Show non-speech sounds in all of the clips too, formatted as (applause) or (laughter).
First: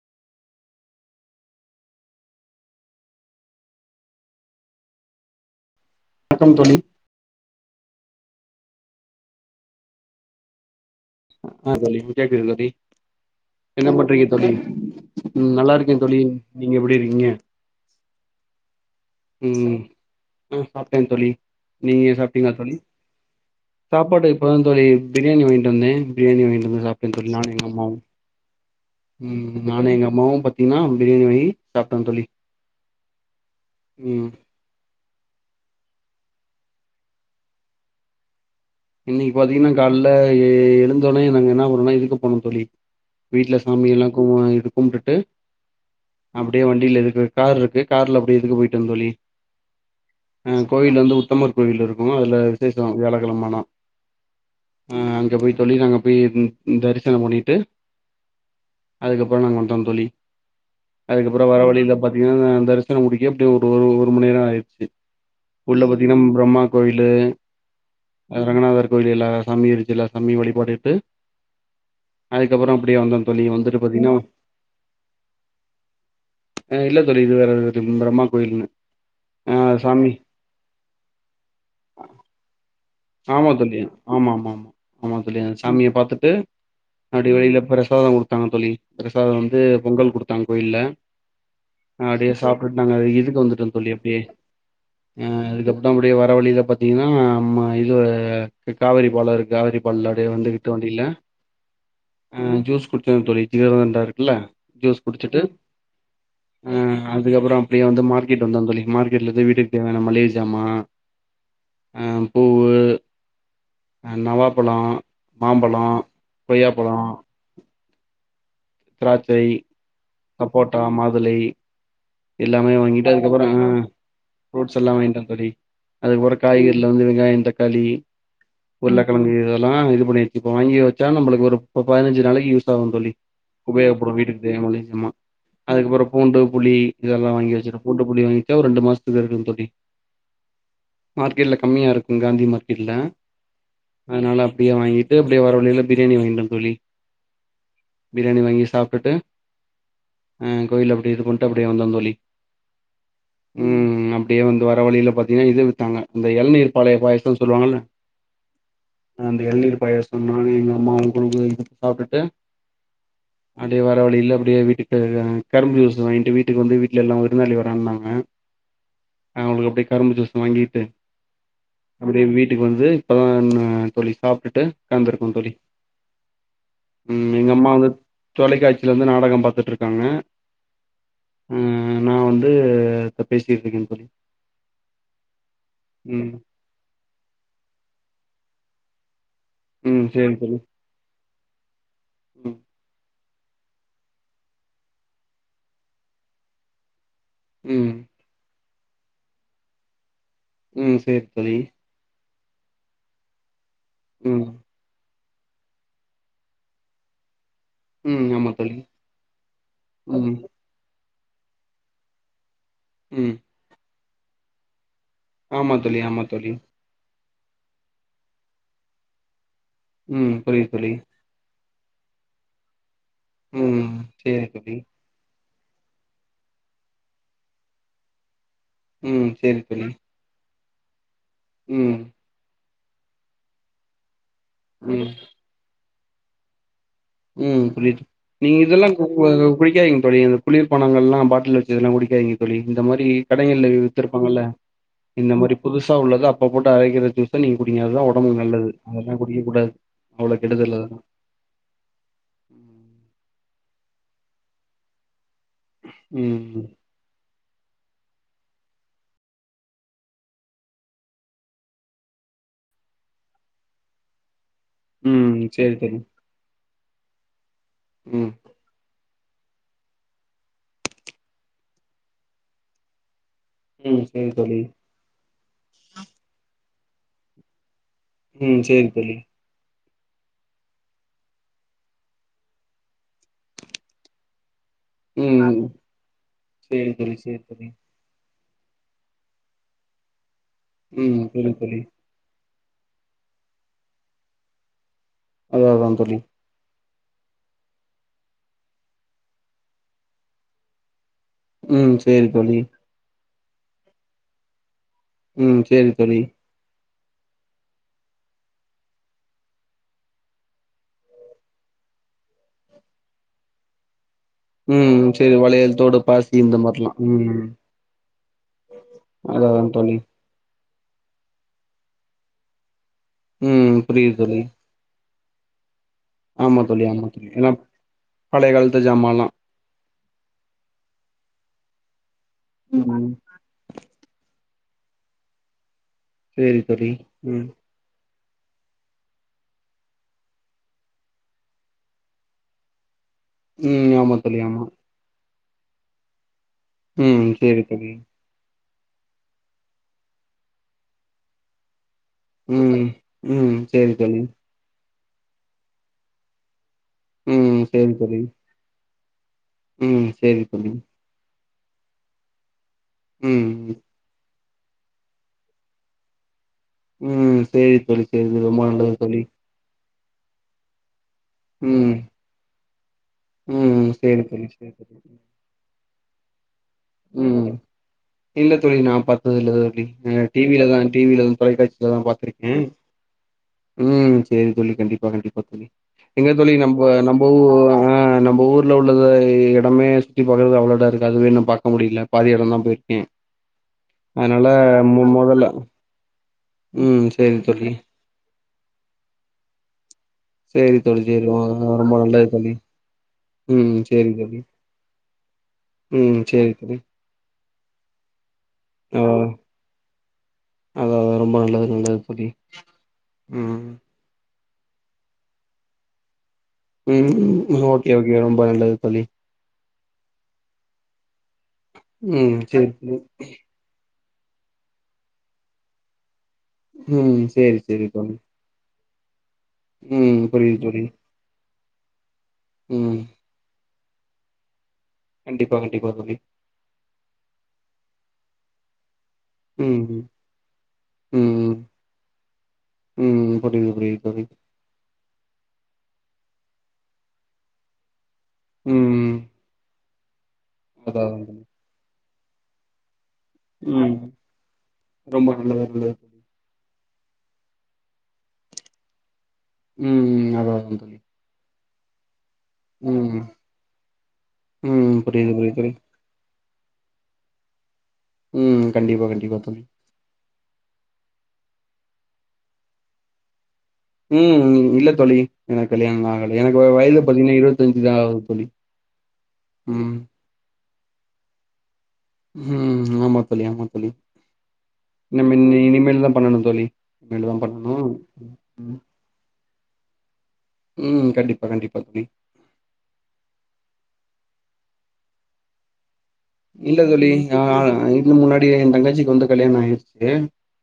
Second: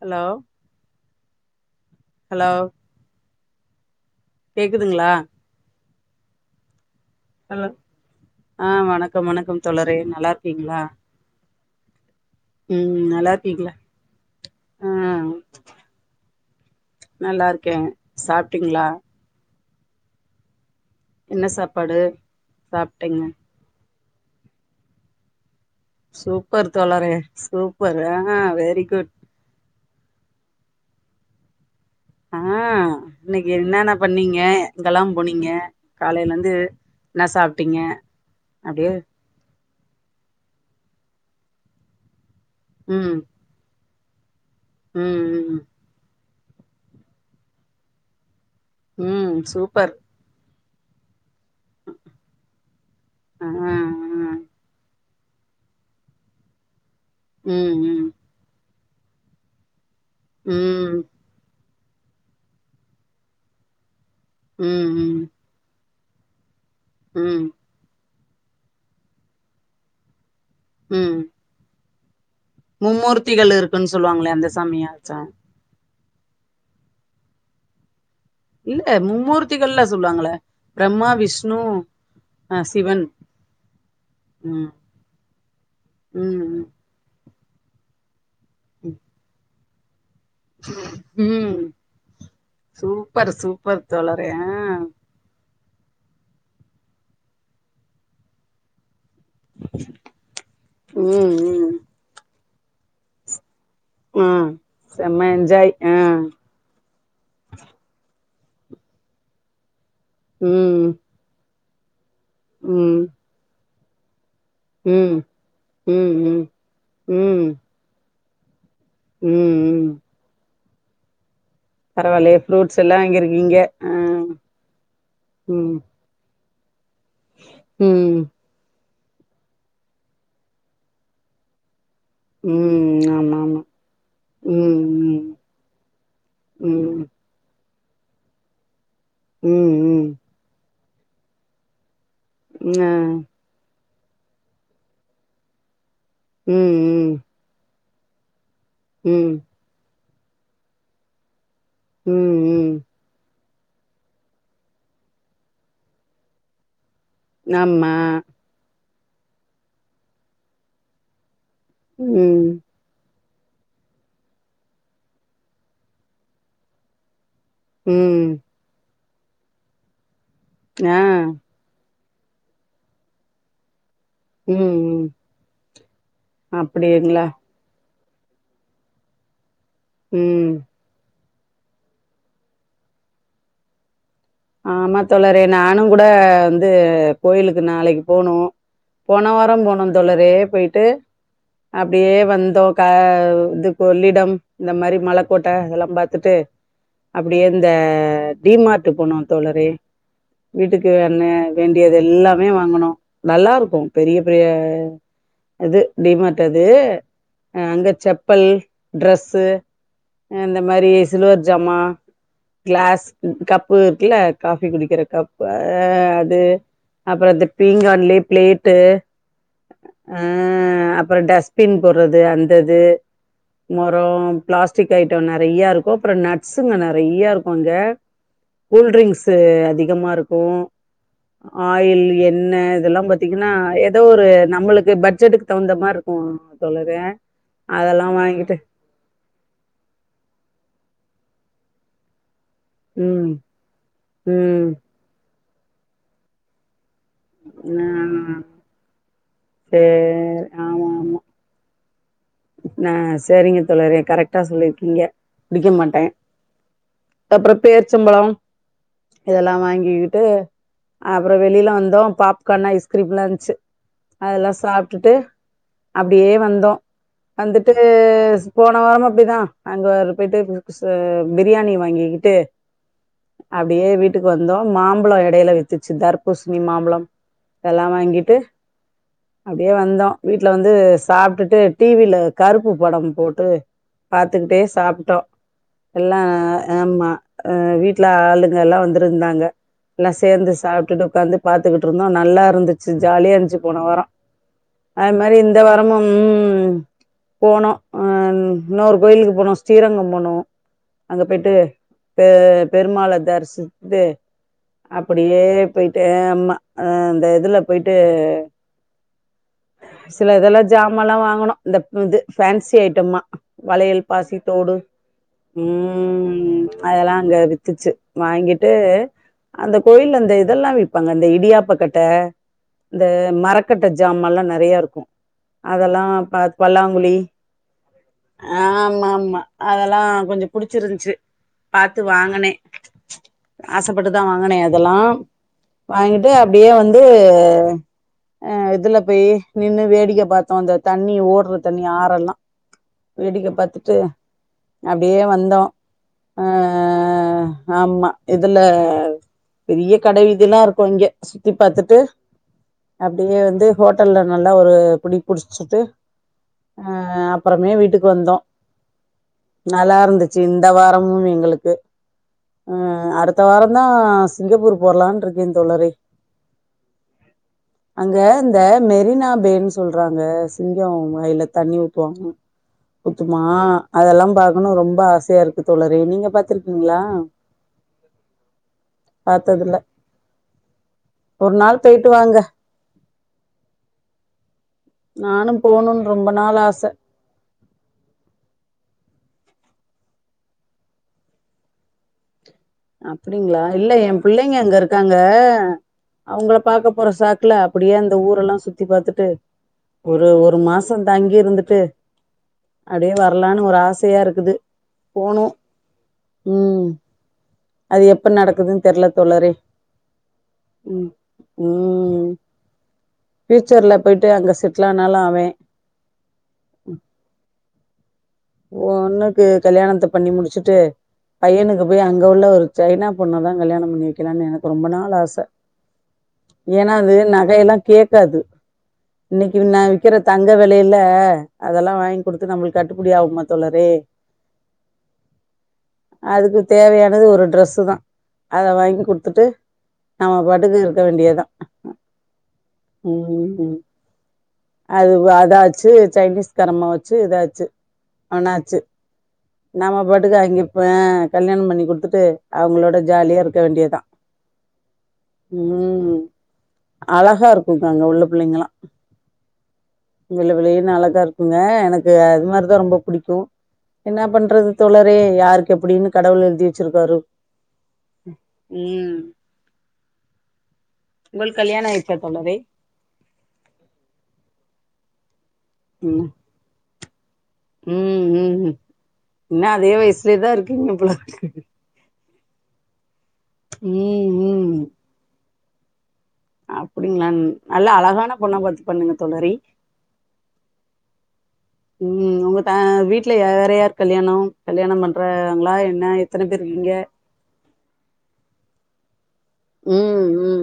Hello hello கேக்குதுங்களா வணக்கம் தோழி ஹலோ ஆ வணக்கம் வணக்கம் தோழரே நல்லா இருக்கீங்களா ஆ தோழி கேக்குது தோழி ம் நல்லா இருக்கீங்களா என்ன பண்றீங்க தோழி ஆ ம் நல்லா இருக்கே தோழி நீங்க எப்படி இருக்கீங்க நல்லா இருக்கே சாப்ட்டீங்களா ம் ஆ சாப்ட்டேன் தோழி என்ன சாப்பாடு நீங்க ஏ சாப்ட்டீங்கலா தோழி சாப்ட்டேங்க சாப்பாட்டுக்கு இப்பத தோழி பிரியாணி வாங்கிட்டு வந்த பிரியாணி வாங்கிட்டு சூப்பர் வந்து சாப்டேன் தோழரே தோழி நானும் எங்க அம்மாவு சூப்பர் ஆ வெரி குட் ம் நானு எங்க அம்மாவும் பாத்தீங்கன்னா பிரியாணி வகி ஆ இன்னைக்கு என்னன்ன ம் பண்ணீங்க ங்கெல்லா பொனிங்க காலையில இருந்து என்ன சாப்ட்டீங்க அப்டியே இன்னைக்கு பாத்தீங்கன்னா கால எழுந்தோடனே நாங்க என்ன பண்ணோனா இதுக்கு போனம் தோழி ம் வீட்ல சாமி எல்லாம் (unintelligible) ம் ம் அப்படியே வண்டியில எதுக்கு கார் இருக்கு கார்ல அப்படியே இதுக்கு போயிட்டேந்தோழி ம் சூப்பர் கோவில் வந்து உத்தமர் கோவில்ல இருக்கும் அதில் விசேஷம் வியாழக்கிழம ஆ ஆனா ஆ அங்க போய் தொழில் அங்க போய் தரிசன் உம் உம் அதுக்கப்புறம் நாங்க வந்டோம் தோழி ம் அதுக்கப்புறம் வர வழிய தான் பாத்தீங்கன்னா தரிசனம் முடிக்கப்படி ஒரு மணி நேரம் ஆயிடுச்சு ம் ம் உள்ள பாத்தீங்கன்னா பிரம்மா கோயிலு ம் ரங்கநாதர் கோயிலு எல்ல சாமி இருஞ்சி சாமியு வழிப் பட்டுட்டு ம் அதுக்கப்புறம் அப்படியா வந்தோன் தோழி மும்மூர்த்திகள் வந்துட்டு இருக்குன்னு பாத்தீங்கன்னா சொல்லுவாங்களே அந்த சாமியாச்சா ஆஹ் இல்ல தோழி இது வேற து ஃப்ரம்மா இல்ல மும்மூர்த்திகள்லா சொல்லுவாங்களே பிரம்மா விஷ்ணு அஹ் சிவன் ஆமா தோழி ஆமா ஆமா ஆமா ம் ஆமா தோழிய சாமியை பாத்துட்டு ம் அத் டியே வெளில பிரசாதம் கொடுத்தாங்க தோழி ம் பிரசாதம் வந்து பொங்கல் கொடுத்தாங் க கோயில்ல ம் அப்டியே சாப்பிட்டுட்டு நாங்க சூப்பர் இதுக்கு வந்துட்டோன்னு சூப்பர் தோழி அப்டியே தோழரே ஆ அஹ் அதுக்கப்புற தான் அப்படியே வர வழியில பாத்தீங்கன்னா மா இதே காவேரி பாலோ இருக்கு காவிரி பால்ல வந்துகட்டு வேண்டியல ம் ம் ஜூஸ் குடுச்சோ தொழி ஹீரோவோண்டா ஆ இருக்குல்ல ஜூஸ் செம்ம குடிச்சட்டு என்ஜாய் ஆ அஹ் அதுக்கப்புறோ அப்டியே வந்து மார்க் கெட் வந்தோ தோழி மார்க்கெட்லந்து வீட்டுக்கு தேவையான மளிகஜாம அஹ் உம் ஹ் நவாப்பழோ மாம்பழோ ம் ம் கொய்யாப்பழோ உம் உம் போட்டா மாதுளை எல்லாமே ஃப்ரூட்ஸ் எல்லா வாங்கிட்டு அதுக்கப்புறம் வாங்கிருக்கீங்க ஹ் ஆ ஃப்ரூட்ஸ் எல்லாம் வாங்கிட்டோ தோழி ம் அதுக்பெறக் காய்கறில வந்து வெங்காயம் தக்காளி ம் உருளைக்கிழு இதெல்லாம் இது பண்ணிருச்சு இப்போ வாங்கி வச்சா நம்மளுக்கு ஒரு பதினஞ்சு நாளைக்கு யூஸ் ஆகும் ம் தோழி ஆமா ஆமா உபயோகப்படும் வீட்டுக்கு தேவயான மளிகஜாமா ம் அதுக்கப்புறம் பூண்டு புளி ம் ம் இதெல்லாம் வாங்கி வச்சிருப் ஓட்டு புளி வாங்கேவொரு ரெண்டு மாஸ் உம் உம் மார்க்கெட்ல கம்மியா இருக்கும் காந்தி ம் மார்க்கெட்ல ஆ அதனால அப்படியே வாங்கிட்டு அப்படியே வர வழியில பிரியாணி வாங்கிடோ ம் தோழி பிரியாணி வாங்கி ம் சாப்பிட்டுட்டு ம் அஹ் கோயில் அப்டியே இது பண்டு அப்டியே வந்தோம் தோழி ம் ம் உஹம் அப்டியே வந்து வர வழியில பாத்தீங்கன்னா இது வித்தாங்க இந்த இளநீர்பாளையம் பயாச சொல்லுவாங்கல்ல ஆமா அந்த இளநீர் பயாச நானு எங்க அம்மாவு கொண்டு வந்து உம் அப்டியே வர வழியில அப்டியே வீட்டுக்கு தேவையான‌ கரும்பு ஜூஸ் வாங்கிட்டு வீட்டுக்கு வந்து வீட்டுல எல்லா விருந்தாளி வரேன்னாங்க ம் அவங்களுக் அப்டியே கரும்பு ஜுஸ் ஆஹ் அப்டி வீட்டுக்கு வந்துட்டோன்னு தோழி ம் சாப்டுட்டு ம் உக்காந்திருக்கோ தோழி அப்டிங்களா உம் எங்க அம்மா வந்து தொலைக்காட்சிலிருந்து நாடகம் பாத்துட்டு இருக் உம் உம் நா வந்து இப்ப பேசிட்டிருக்கேன் தோழி ஆமா தோழறே நானுங் கூட ம் வந்து கோயிலுக்கு நாளைக்கு போனு போன வாரம் போனோம் ம் தோழரே சேரி தோழி போயிட்டு அப்டியே ம் வந்தோ காவு இது கொள்ளிடம் இந்த மாரி மலைக்கோட்டை அதெல்லாம் பாத்துட்டு அப்படியே இந்த ம் டிமார்ட்டு போனோம் தோழரே வீட்டுக்கு ம் என்ன சேரி தோழி வேண்டியது எல்லாமே வாங்கனோ நல்லா இருக்கோ பெரிய பெரிய ம் அது டிமார்ட் அது அங்க ம் செப்பல் ஆமா தோழி டிரெஸ்ஸு ம் அ இந்த மாரி சில்வர் ஜாமா கிளாஸ் ம் கப்பு இருக்குல்ல காஃபி குடிக்கிறக்கு கப் ஆ ஆமா தோழி ஆமா அது தோழி அப்பற அந்த பீங்காண்லேயே பிளேட்டு ஆ ம் புரியுது தோழி அப்பற டஸ்ட்பின் போடுறது அந்தது ம் மொரோ சேரி தோழி ப்ளாஸ்டி ஐட்ட நெ றைய இருக்கு அப்புற நட்ஸ்ஸுங்க நெறைய இருக்கு அங்க கூல் ம் டிரிங்க்ஸ்ஸு சேரி தோழி அதிகமா இருக்கு ம் ஆயில் எண்ணெ இதெல்லா பாத்தீங்கன்னா ஏதோ ஒரு நம்மளுக்கு ம் பட்ஜெட்டுக்கு தகுந்த மாரி மா தோழ உம் புரியுது நீங்க இதெல்லா குக்க கூ குடிக்காதீங்க தோழி அந்த குளிர் பானங்கல்லா பாட்டில்ல வச்சதெல்லா குடிக்காதீங்க தோழி இந்த மாரி ம் கடைங்கள்ல வித்திருப்பாங்கல்ல ம் இந்த மாரி புதுசா உள்ளது அப்ப போட்டு அரைக்கிற ஜூஸ்ஸ நீங்க குடிங்க ஆ அதுதா ஒடம்புக்கு நல்லது அது எல்லா போட்டு குடிக்க கூடாது அவ்ளோ சேரி கெடுதல் ஆமா அதெல்லா ஆமா நா சரிங்க தோழரே கரெக்டா சொல்லியிருக்கீங்க குடிக்க மாட்ட ம். அப்புற பேரிச்சம்பழம் இதெல்லா வாங்கிகிட்டு அப்பற வெளியில வந்தோ பாப்கார்ன் ஐஸ்கிரீம்லா இருன்ச்சி அதெல்லா சாப்ட்டுட்டு ம். சரி தோழி. அப்டியே வந்தோ வந்துட்டு ம். போன வார மா அப்டிதா அங்க வர போய்ட்டு பிரியாணி வாங்கிகிட்டு அப்டியே ம். வீட்டுக்கு சரி வந்தோ தோழி. மாம்பழம் இடையில வித்துச்சு தர்பூசணி மாம்பழம் இதெல்லா வாங்கிட்டு ம். சரி தோழி. அப்டியே வந்தோ வீட்ல வந்து சாப்ட்டுட்டு டி வில கருப்பு படம் போட்டு பாத்துகிட்டே சாப்ட்டோ ம். எல்லா சரி ஆமா தோழி, சரி தோழி. வீட்ல ஆளு கெல்லா வந்திருந்தாங்க எல்லா சேந்து சாப்ட்டுட்டு ம். உக்காந்து சரி தோழி. பாத்துக்கிட்டு இருந்தோ நல்லா இருந்து ச்சு ஜாலியா இருந்துச்சு போன வார அது மாரி இந்த அதான் அதான் வாரமும் தோழி. ம் போனோ அ இன்னொரு கோயிலுக்கு போனோ ஸ்ரீரங்கம் போனோ அங்க போயிட்டு ம். பெ சரி தோழி. பெருமாளா தரிசித்து அப்படியே ம். சரி போயிட்டு தோழி. அ மா அ இந்த இதுல போயிட்டு சில இதெல்லா ஜாமான்ல்லா வாங்குனோ இந்த இது ஃபேன்சி ஐட்டம்மா வளையல் பாசி தோடு ம். சரி வளையல், தோடு, பாசி இந்த உம் மாரிலாம். அதெல்லா அங்க ம். வித்துச்சு வாங்கிட்டு அதான் அதான் அந்த தோழி. கோயில்ல அந்த இதெல்லா விப் பாங்க அந்த இடியாப்பக்கட்ட இந்த ம் மரக்கட்ட புரியுது தோழி ஜாமான்லா நெறைய இருக்கு அதெல்லா பாத் ஆமா தோழி ஆமா பல்லாங்குழி தோழி ஏன்னா பழைய காலத்து ஜாமான்லா ஆம்மாமா அதெல்லா கொஞ்ச புடிச்சிரு ச்சு பாத்து வாங்கனே ம் ஆசப்பட்டுதா வாங்கினே அதெல்லா வாங்கிட்டு சேரி அப்படியே தோழி வந்து ம் அ இதுல போய் நின்னு வேடிக்க பார்த்தோ அந்த தண்ணி ஓட் டோ தண்ணி ஆறேலா வேடிக்க ம் பார்த்துட்டு ஆமா தோழி ஆமா அப்படியே வந்தோ ஆ ம் சேரி தோழி ஆமா இதுல பெரிய கடைவிதி எல்லா இருக்கு இங்க சுத்தி பார்த்துட்டு ம் அப்படியே ம் வந்து சேரி தோழி ஹோட்டல்ல நல்லா ஒரு புடி புடிச்சுட்டு அ ம் அப்புறமே சேரி வீட்டுக்கு தோழி வந்தோ நல்லா ம் இருந்துச்சு சேரி இந்த தோழி வாரமு எங்களுக் கு ஆ அடுத்த ம் வாரம் தா சிங்கப்பூர் போர்லான் இருக்கேன் தோழரோ ம் சேரி தோழி அங்க சேரி தோழி இந்த ரொம்ப நல்லது தோழி மெரினா பேன்னு சொல்றாங்க சிங்கம் கைல தண்ணி ம் ஊத்துவாங்க ஊத்துமா ம் சேரி அதெல்லா தோழி சேரி பாக்கணு தோழி ரொம்ப ஆசையா இருக்கு தோழர் ரே நீங்க பாத் கலா ம் இல்ல தோழி நா பாத்தது இல்ல தோழி டி விலதா டி விலதா ஒரு நாள் தொலைக்காட்சியில தா போயிட்டு வாங்க பாத்திருக்கே உம் செரி தோழி கண்டிப் கண்டிப்பா கண்டிப்பா நானும் தோழி போகணும்னு ரொம்ப எங்க தோழி நாள் நம் ஆசை நம்ம ஊ அ நம்ம ஊர்ல உள்ளத இடமே சுத்தி பாக்குறதுக்கு அவ்ளோ இடம் இருக்கு அதுவே இன்னு பார்க்க முடியல பாதி இடம் தா அப்படிங்களா இல்ல எ பிள்ளைங்க அங்க மொ இருக்காங்க மொதல்ல அவங்கள பாக்க ம் போற சேரி சாக்குல தோழி அப்டியே அந்த ஊரெல்லா சுத்தி பாத்துட்டு ஒரு ஒரு சேரி மாசோ தோழி சேரி தங்கியிருந்துட்டு ரொம்ப நல்லது தோழி அப்டியே வரலான்னு ம் ஒரு சேரி ஆசையா தோழி இருக்குது போகணும் ம் செரி தோழி ம் அது எப்ப நடக்குதுன்னு ஆ தெர்லத் தோழரே அதா அதா ரொம்ப நல்லது நல்லது தோழி ம் ம் பியூச்சர்ல போயிட்டு அங்க செட்லானாலு ஆவே ம் ஓகே ஓகே ரொம்ப நல்லது தோழி பொண்ணுக்கு கல்யாணத்த பண்ணி முடிச்சுட்டு பையனுக்கு போய் அங்க ம் உள்ள ஒரு சேரி தோழி சைனா பொண்ணா தா கல்யாணோ பண்ணி வெக்கிலானு எனக்கு ரொம்ப நாள் ஆச ஏனா அது ம் சேரி நகையெல்லா சேரி தோழி கேக்காது இன்னைக்கு ந விக்கிற ம் தங்க புரியுது தோழி விலைல அதெல்லா வாங்கி குடுத்து நம்மளுக்கு ம் கட்டுப்படி ஆகு மா தோழரே கண்டிப்பா கண்டிப்பா தோழி அதுக்கு தேவையானது ஒரு ட்ரெஸ் தா அத வாங்கி குடுத் துட்டு ம் நம்ம பாட்டுக்கு இருக்க ம் வேண்டியதா ம் ம் புரியுது ம் புரியுது தோழி அது அதாச்சு சைனீஸ்காரம்மாவாச்சு இதாச்சு அவனாச்சு ம் ம் நம்ம பாட்டுக்கு அங்கப்போ கல்யாணோ பண்ணி குடுத்துட்டு அவங்களோட ஜாலியா இருக்க ம் வேண்டியதா ரொம்ப நல்லது நல்லது தோழி ம் அழகா இருக்குங்க அங்கவுள்ள புள்ளைங்கல்லா ம் வெள்ள அதா அதா வெள்ளேனு தோழி அழகா இருக்குங் க எனக்கு அது மாதிரிதா ரொம்ப ம் புடிக்கு என்ன பண்றது ம் தோழரே புரியுது புரியுது தோழி யாருக்கு எப்புடினு கடவுள் எழுதி வெச்சிருக்காரோ ம் கண்டிப்பா கண்டிப்பா தோழி உங்கள் கல்யாணோ எப்ப தோழரே ம் இல்ல தோழி எனக்கு கல்யாணோ இன்னு ம் ஆகல எனக்கு வய வயது பதினே இருவத்தஞ்சு தா ஆகுது தோழி இன்னு அதே ம் வயசிலே தா இருக்கீங்க போலருக்கு ம் ஆமா தோழி ஆமா தோழி ம் ம் நம்ப இன்னி இனிமேல் தா பண்ணணு தோழி இனிமேலு அப்படிங்களா தா பண்ணணு நல்லா அழகான பொண்ணா பார்த்து பண்ணுங்க தோழரே ம் கண்டிப்பா கண்டிப்பா தோழி ம் உங்க த வீட்டுல வேற யார் கல்யாணோ கல்யாணம் பண்றாங்களா என்ன எத்தன பேர் இல்ல இருக்கீங்க தோழி ஆ இதுக்கு முன்னாடி எ தங்கச்சிக்கு வந்து கல்யாணோ ஆய்ட்ச்சு உம்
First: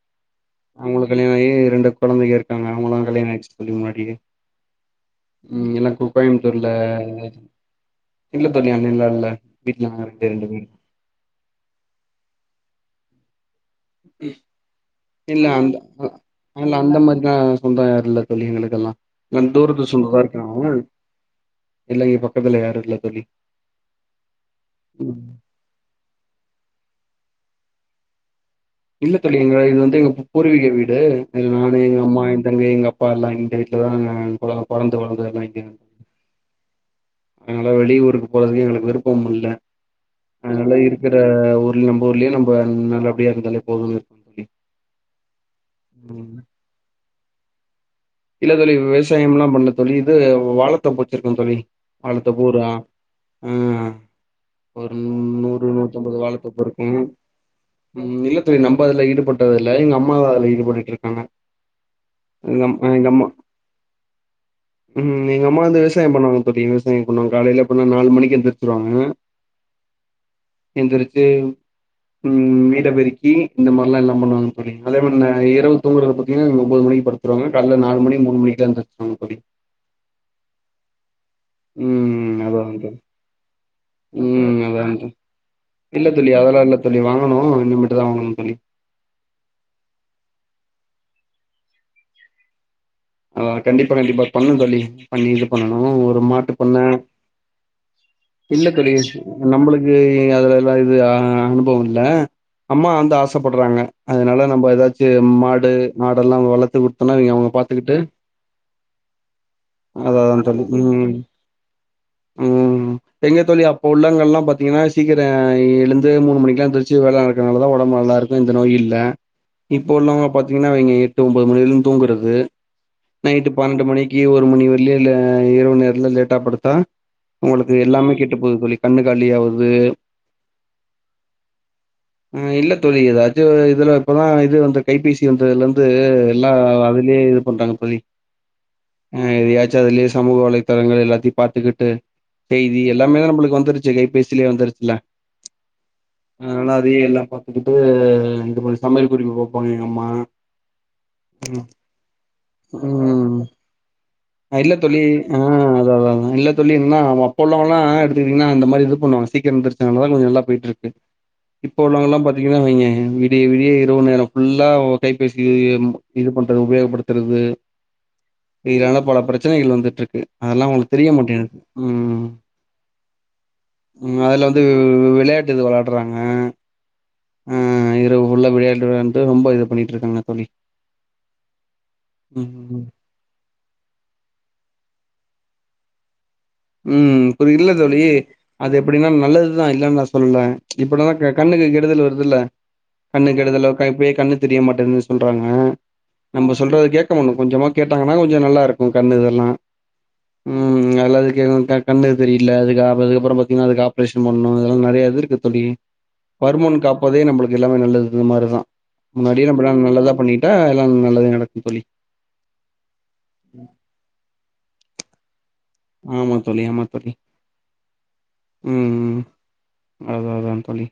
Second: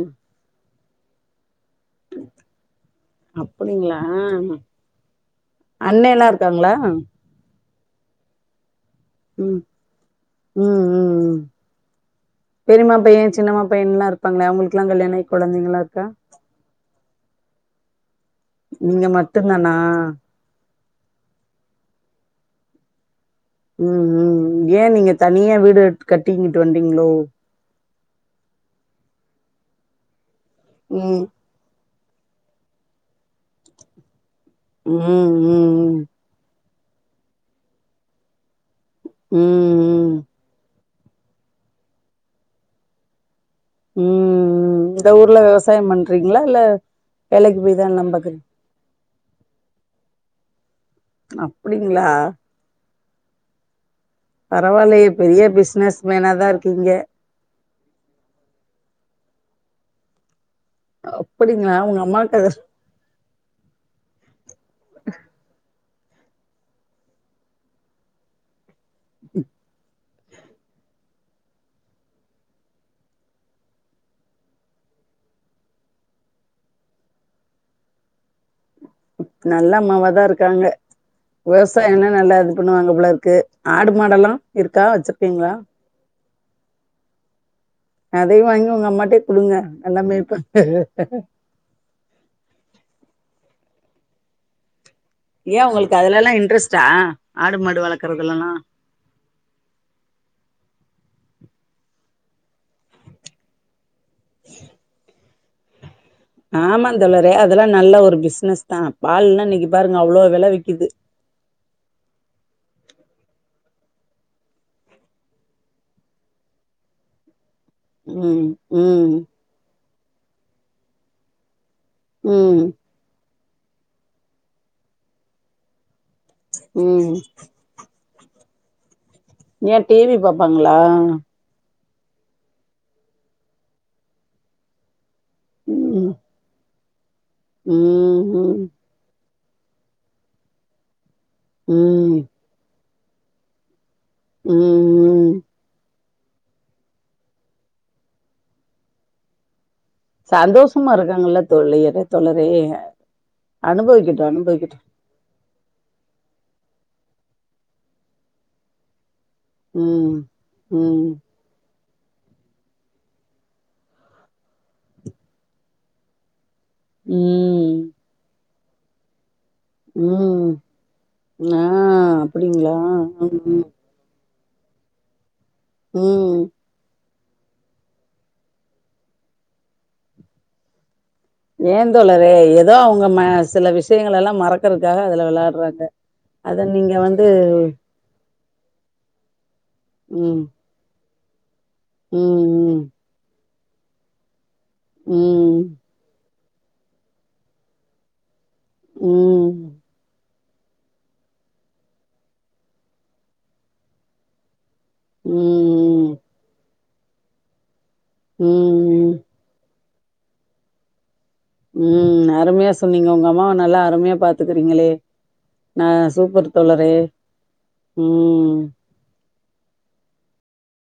அவங்களுக்கு கல்யாணோ ஆகி ரெண்டு கொழந்தைக இருக்காங்க அவங்களு கல்யாணோ ஆய்ட்ச் தோழி அப்டிங்களா முன்னாடியே ம் எனக்கு அண்ணேல்லா கோய்ம்த்தூர்ல இருக்காங்களா இல்ல தோழி அண்ணல்லா இல்ல ம் வீட்டுல நாங்க ரெண்டே ரெண்டு பேரு ம் பெரிமா பையே சின்னமா பையன்ல்லா இருப்பாங்க அவங்களுகெல்லா கல்யாணோ ஆயி இல்ல அந்த கொழந்தைங்கல்லா இருக்கா இல்ல அந்த மாரிலா சொந்தோ யாரு இல்ல தோழி எங்களுக்கெல்லா நீங்க (unintelligible) மட்டுந்தானா தூரத்து சொந்தோதா இருக்காங்க இல்லைங்கப்பா பக்கத்துல யாரு இல்ல தோழி ம் ம் ஏ நீங்க ம் தனியா வீடு எடுத்து கட்டி இங்குட்டு வந்தீங்களோ இல்ல தோழி இங்க இது வந்து எங்க பூ பூர்வீக வீடு ம் இது நானு எங்க அம்மா என் தங்கை எங்கப்பா எல்லா இந்த வீட்டுலதா நா பொ பொறந்து ம் வளந்தது ம் எல்லா இங்க ம் தா அதனால வெளிய ஊருக்கு போறதுக்கு எங்களுக்கு விருப்பம் ம் இல்ல ம் அதனால இருக் குற ஊர்லயே நம்ப ஊர்லயே நம்ப நல்லபடியா இருந்தாலே போதுன்னு இருக்கோ தோழி ம் இந்த ஊர்ல விவசாயோ ம் பண்றீங்களா இல்ல வேலைக்கு போய் தா நம்பகட் விவசாயம்ல்லா பண்ல தோழி இது வாழத் தோப்பு வச்சிருக்கோ தோழி அப்டிங்களா வாழத்தோப்பு ஒரு அ ஆ ஒரு பரவாயில்லயே பெரிய நூறு பிசினஸ் நூத்தம்பது மேனா வாழத் தான் தோப்பு இருக்கு இருக்கீங்க. ம் இல்ல தோழி நம்ப அதுல ஈடுபட்டது இல்ல எங்க அம்மா அதுல ஈடுபட்டுட்டு இருக்காங்க அப்படிங்களா உங்க அம்மா கதை நம் ம் எங்க அம்மா வந்து விவசாயோ பண்ணுவாங்க தோழி விவசாயோ பண்ணுவாங்க காலேல எப்புன்னா நாலு மணிக்கு எந்திரிச்சுருவாங்க. எந்திரிச்சு. உம் வீட்ட பெருக்கி இந்த மார்லா எல்லா பண்ணுவாங்க தோழி அதே மான்ன இரவு தூங்கறது பாத்தீங்கன்னா ஒம்போது மணி. (unintelligible) படுத்துருவாங்க கால்ல நாலு மணி மூணு மணிக்லா எந்திரிச். நல்ல அம்மாவாதா இருக்காங்க விவசாயோ எல்லா ம் நல்லா இது அதான் பண்ணுவாங்க தோழி. போலருக்கு, ஆடு மாடெல்லா ம் இருக்கா? அதான் வச்சுருக்கீங்களா? இல்ல தோழி அதெல்லா இல்ல தோழி வாங்கணு இனிமேட்டு தா வாங்கணு அதையு தோழி வாங்கி உங்க அம்மாட்டயே குடுங்க எல்லாமே இருப்ப ஆ, கண்டிப்பா கண்டிப்பா பண்ணு தோழி பண்ணி இது ஏன் பண்ணணு உங்களுக்கு ஒரு அதுலலாம் மாட்டு பண்ண இன்ட்ரெஸ்டா? ஆடு மாடு வளர்க்குறதுலலாம்? இல்லத் தோழி நம்பளுக்கு. இல் அதுல எல்லா இது அ, அனுபவோ இல்ல. அம்மா வந்து ஆசப்படுறாங்க அதனால நம்ம ஏதாச்சு மாடு மாடெல்லா வளத்தி ஆமா குடுத்தோனா தோழரே அவிங் அவங்க பாத் அதெல்லாம் நல்ல ஒரு பிசினஸ் தா பால்லா இன்னைக்கு பாருங்க அவ்ளோ வெல விக்குது உம் எங்க தோழி அப்ப உள்ளங்கள்லா பாத்தீங்கன்னா சீக்கர எழுந்து மூணு மணிக்குலா ஏந்திரிச்சு வேல நடக் இதனாலதா ஒடம்பு நல்லார்ருக்கு ம். இந்த நோய் இல்ல ம். இப்போ உள்ளவங்க பாத்தீங்கன்னா அவிங்க எட்டு ஒம்போது மணி வர்லியு தூங்குறது ம். நைட்டு பன்னெண்டு மணிக்கு ஒரு மணி வர்லியு இல்ல இரவு நேரத் (unintelligible) ட்டாபடுத்தா ம். உங்களுக்கு எல்லாமே கெட்டு போது தோழி கண்ணுக் ஏ டி வி பாப்பாங்களா ஆ, இல்ல தோழி ஏதாச்சு இதுல இப்பதா இது வந்துருக் கைபேசி (unintelligible) வந்ததுலந்து ம். எல்லா அதுலே ம் ம் அ, எதயாச்சு அதுலயே சமூக வலைதளங்கள் எல்லாத்தையு பாத்துக்கிட்டு ம். ம். செய்தி எல்லாமே நம்பளுக்கு வந்துருச் (unintelligible) கைப்பேசிலேயே வந்துருதில்ல ம். அ நல்லா அதையு எல்லா பாத்துக்கிட்டு இந்த மாரி சமையல் குறிப்பு பாப்போமே சந்தோஷமா இருக்காங்கல்ல தோழிர்ரு. தோழரே அ, ம் அனுபவிக்கட்டு இல்ல அனுபவிக்கட்டு தோழி ஆ, அதா அதாங்க இல்ல தோழி இன்னா அப்போ உள்ளவுங்கயெல்லா எடுத்துக்கிட்டிங்கன்னா அந்த மாரி இது பண்ணுவாங்க ஸ் சீக்கிரோ எந்திரிச்சாங்களா ம் நல்லா போயிட்ருக்கு. ம் இப்போ உள்ளவங்கல்லா பாத்தீங்கன்னா வைங்க விடிய விடியே இரவு நேரோ ஃபுல்லா கைபேசி இது பண்றது உபயேகப்படுத் க்கிறது ம் இதுனால பல பிரச் சனைகள் வந்துட்ருக்கு ம் அதெல்லா உங்களுகு தெரிய மாட்டேன்னுது ஆ ம் அப்படிங்களா ம் ம் அதுல வந்து விளையாட்டு இது வெளாடுறாங்க. ம் ஆ, இரவு ஃபுல்லா விளையாட்டு விளாண்டு ரொம்ப இது பண்ணிட்ருக்காங்க தோழி ஏ தோழரே ஏதோ ம் அவங்க ம சில விஷயங்கள எல்லா மறக்கறதுக்காக அதுல வெளாடுறாங்க ம் குரி இல்ல தோழி அது எப்படின்னா நல்லதுதா இல்லனு நா சொல்ல ம் ம்ச் இப்படினாக கண்ணுக்கு கெடுதல் வருதுல்ல ம் கண்ணுக்கு கெடுதல் (unintelligible) இப்பயே கண்ணு தெரிய மாட்டேன்து சொல்றாங்க. ம் நம்ப சொல்றத கேக்கன்னு கொஞ்சமா கேட்டாங்கன்னா கொஞ்சோ நல்லாருக்கு கண்ணு இதெல்லா ம் ம் அதுல அதுக்கு க, கண்ணு தெரியில்ல அதுக்கு (unintelligible) க்கப்புறோ பாத்தீங்கன்னா அதுக்கு ஆப்ரேஷன் பண்ணு ம் ம் நெறையாதுருக்கு தோழி ம் வருமுன் காப்பதே நம்பளுக்கு எல்லாமே நல்லது இந்த மார்தா ம் முன்னாடியே நம்பலா நல்லதா பண்ணிட்டா எல்லா நல்லதே ந உம் அருமையா சொன்னீங்க உங்க அம்மாவ நல்லா அருமையா பாத்துக்கறீங்களே நா ஆமா சூப்பர் தோழி ஆமா தோழரே தோழி ம் அதுதா அதா தோழி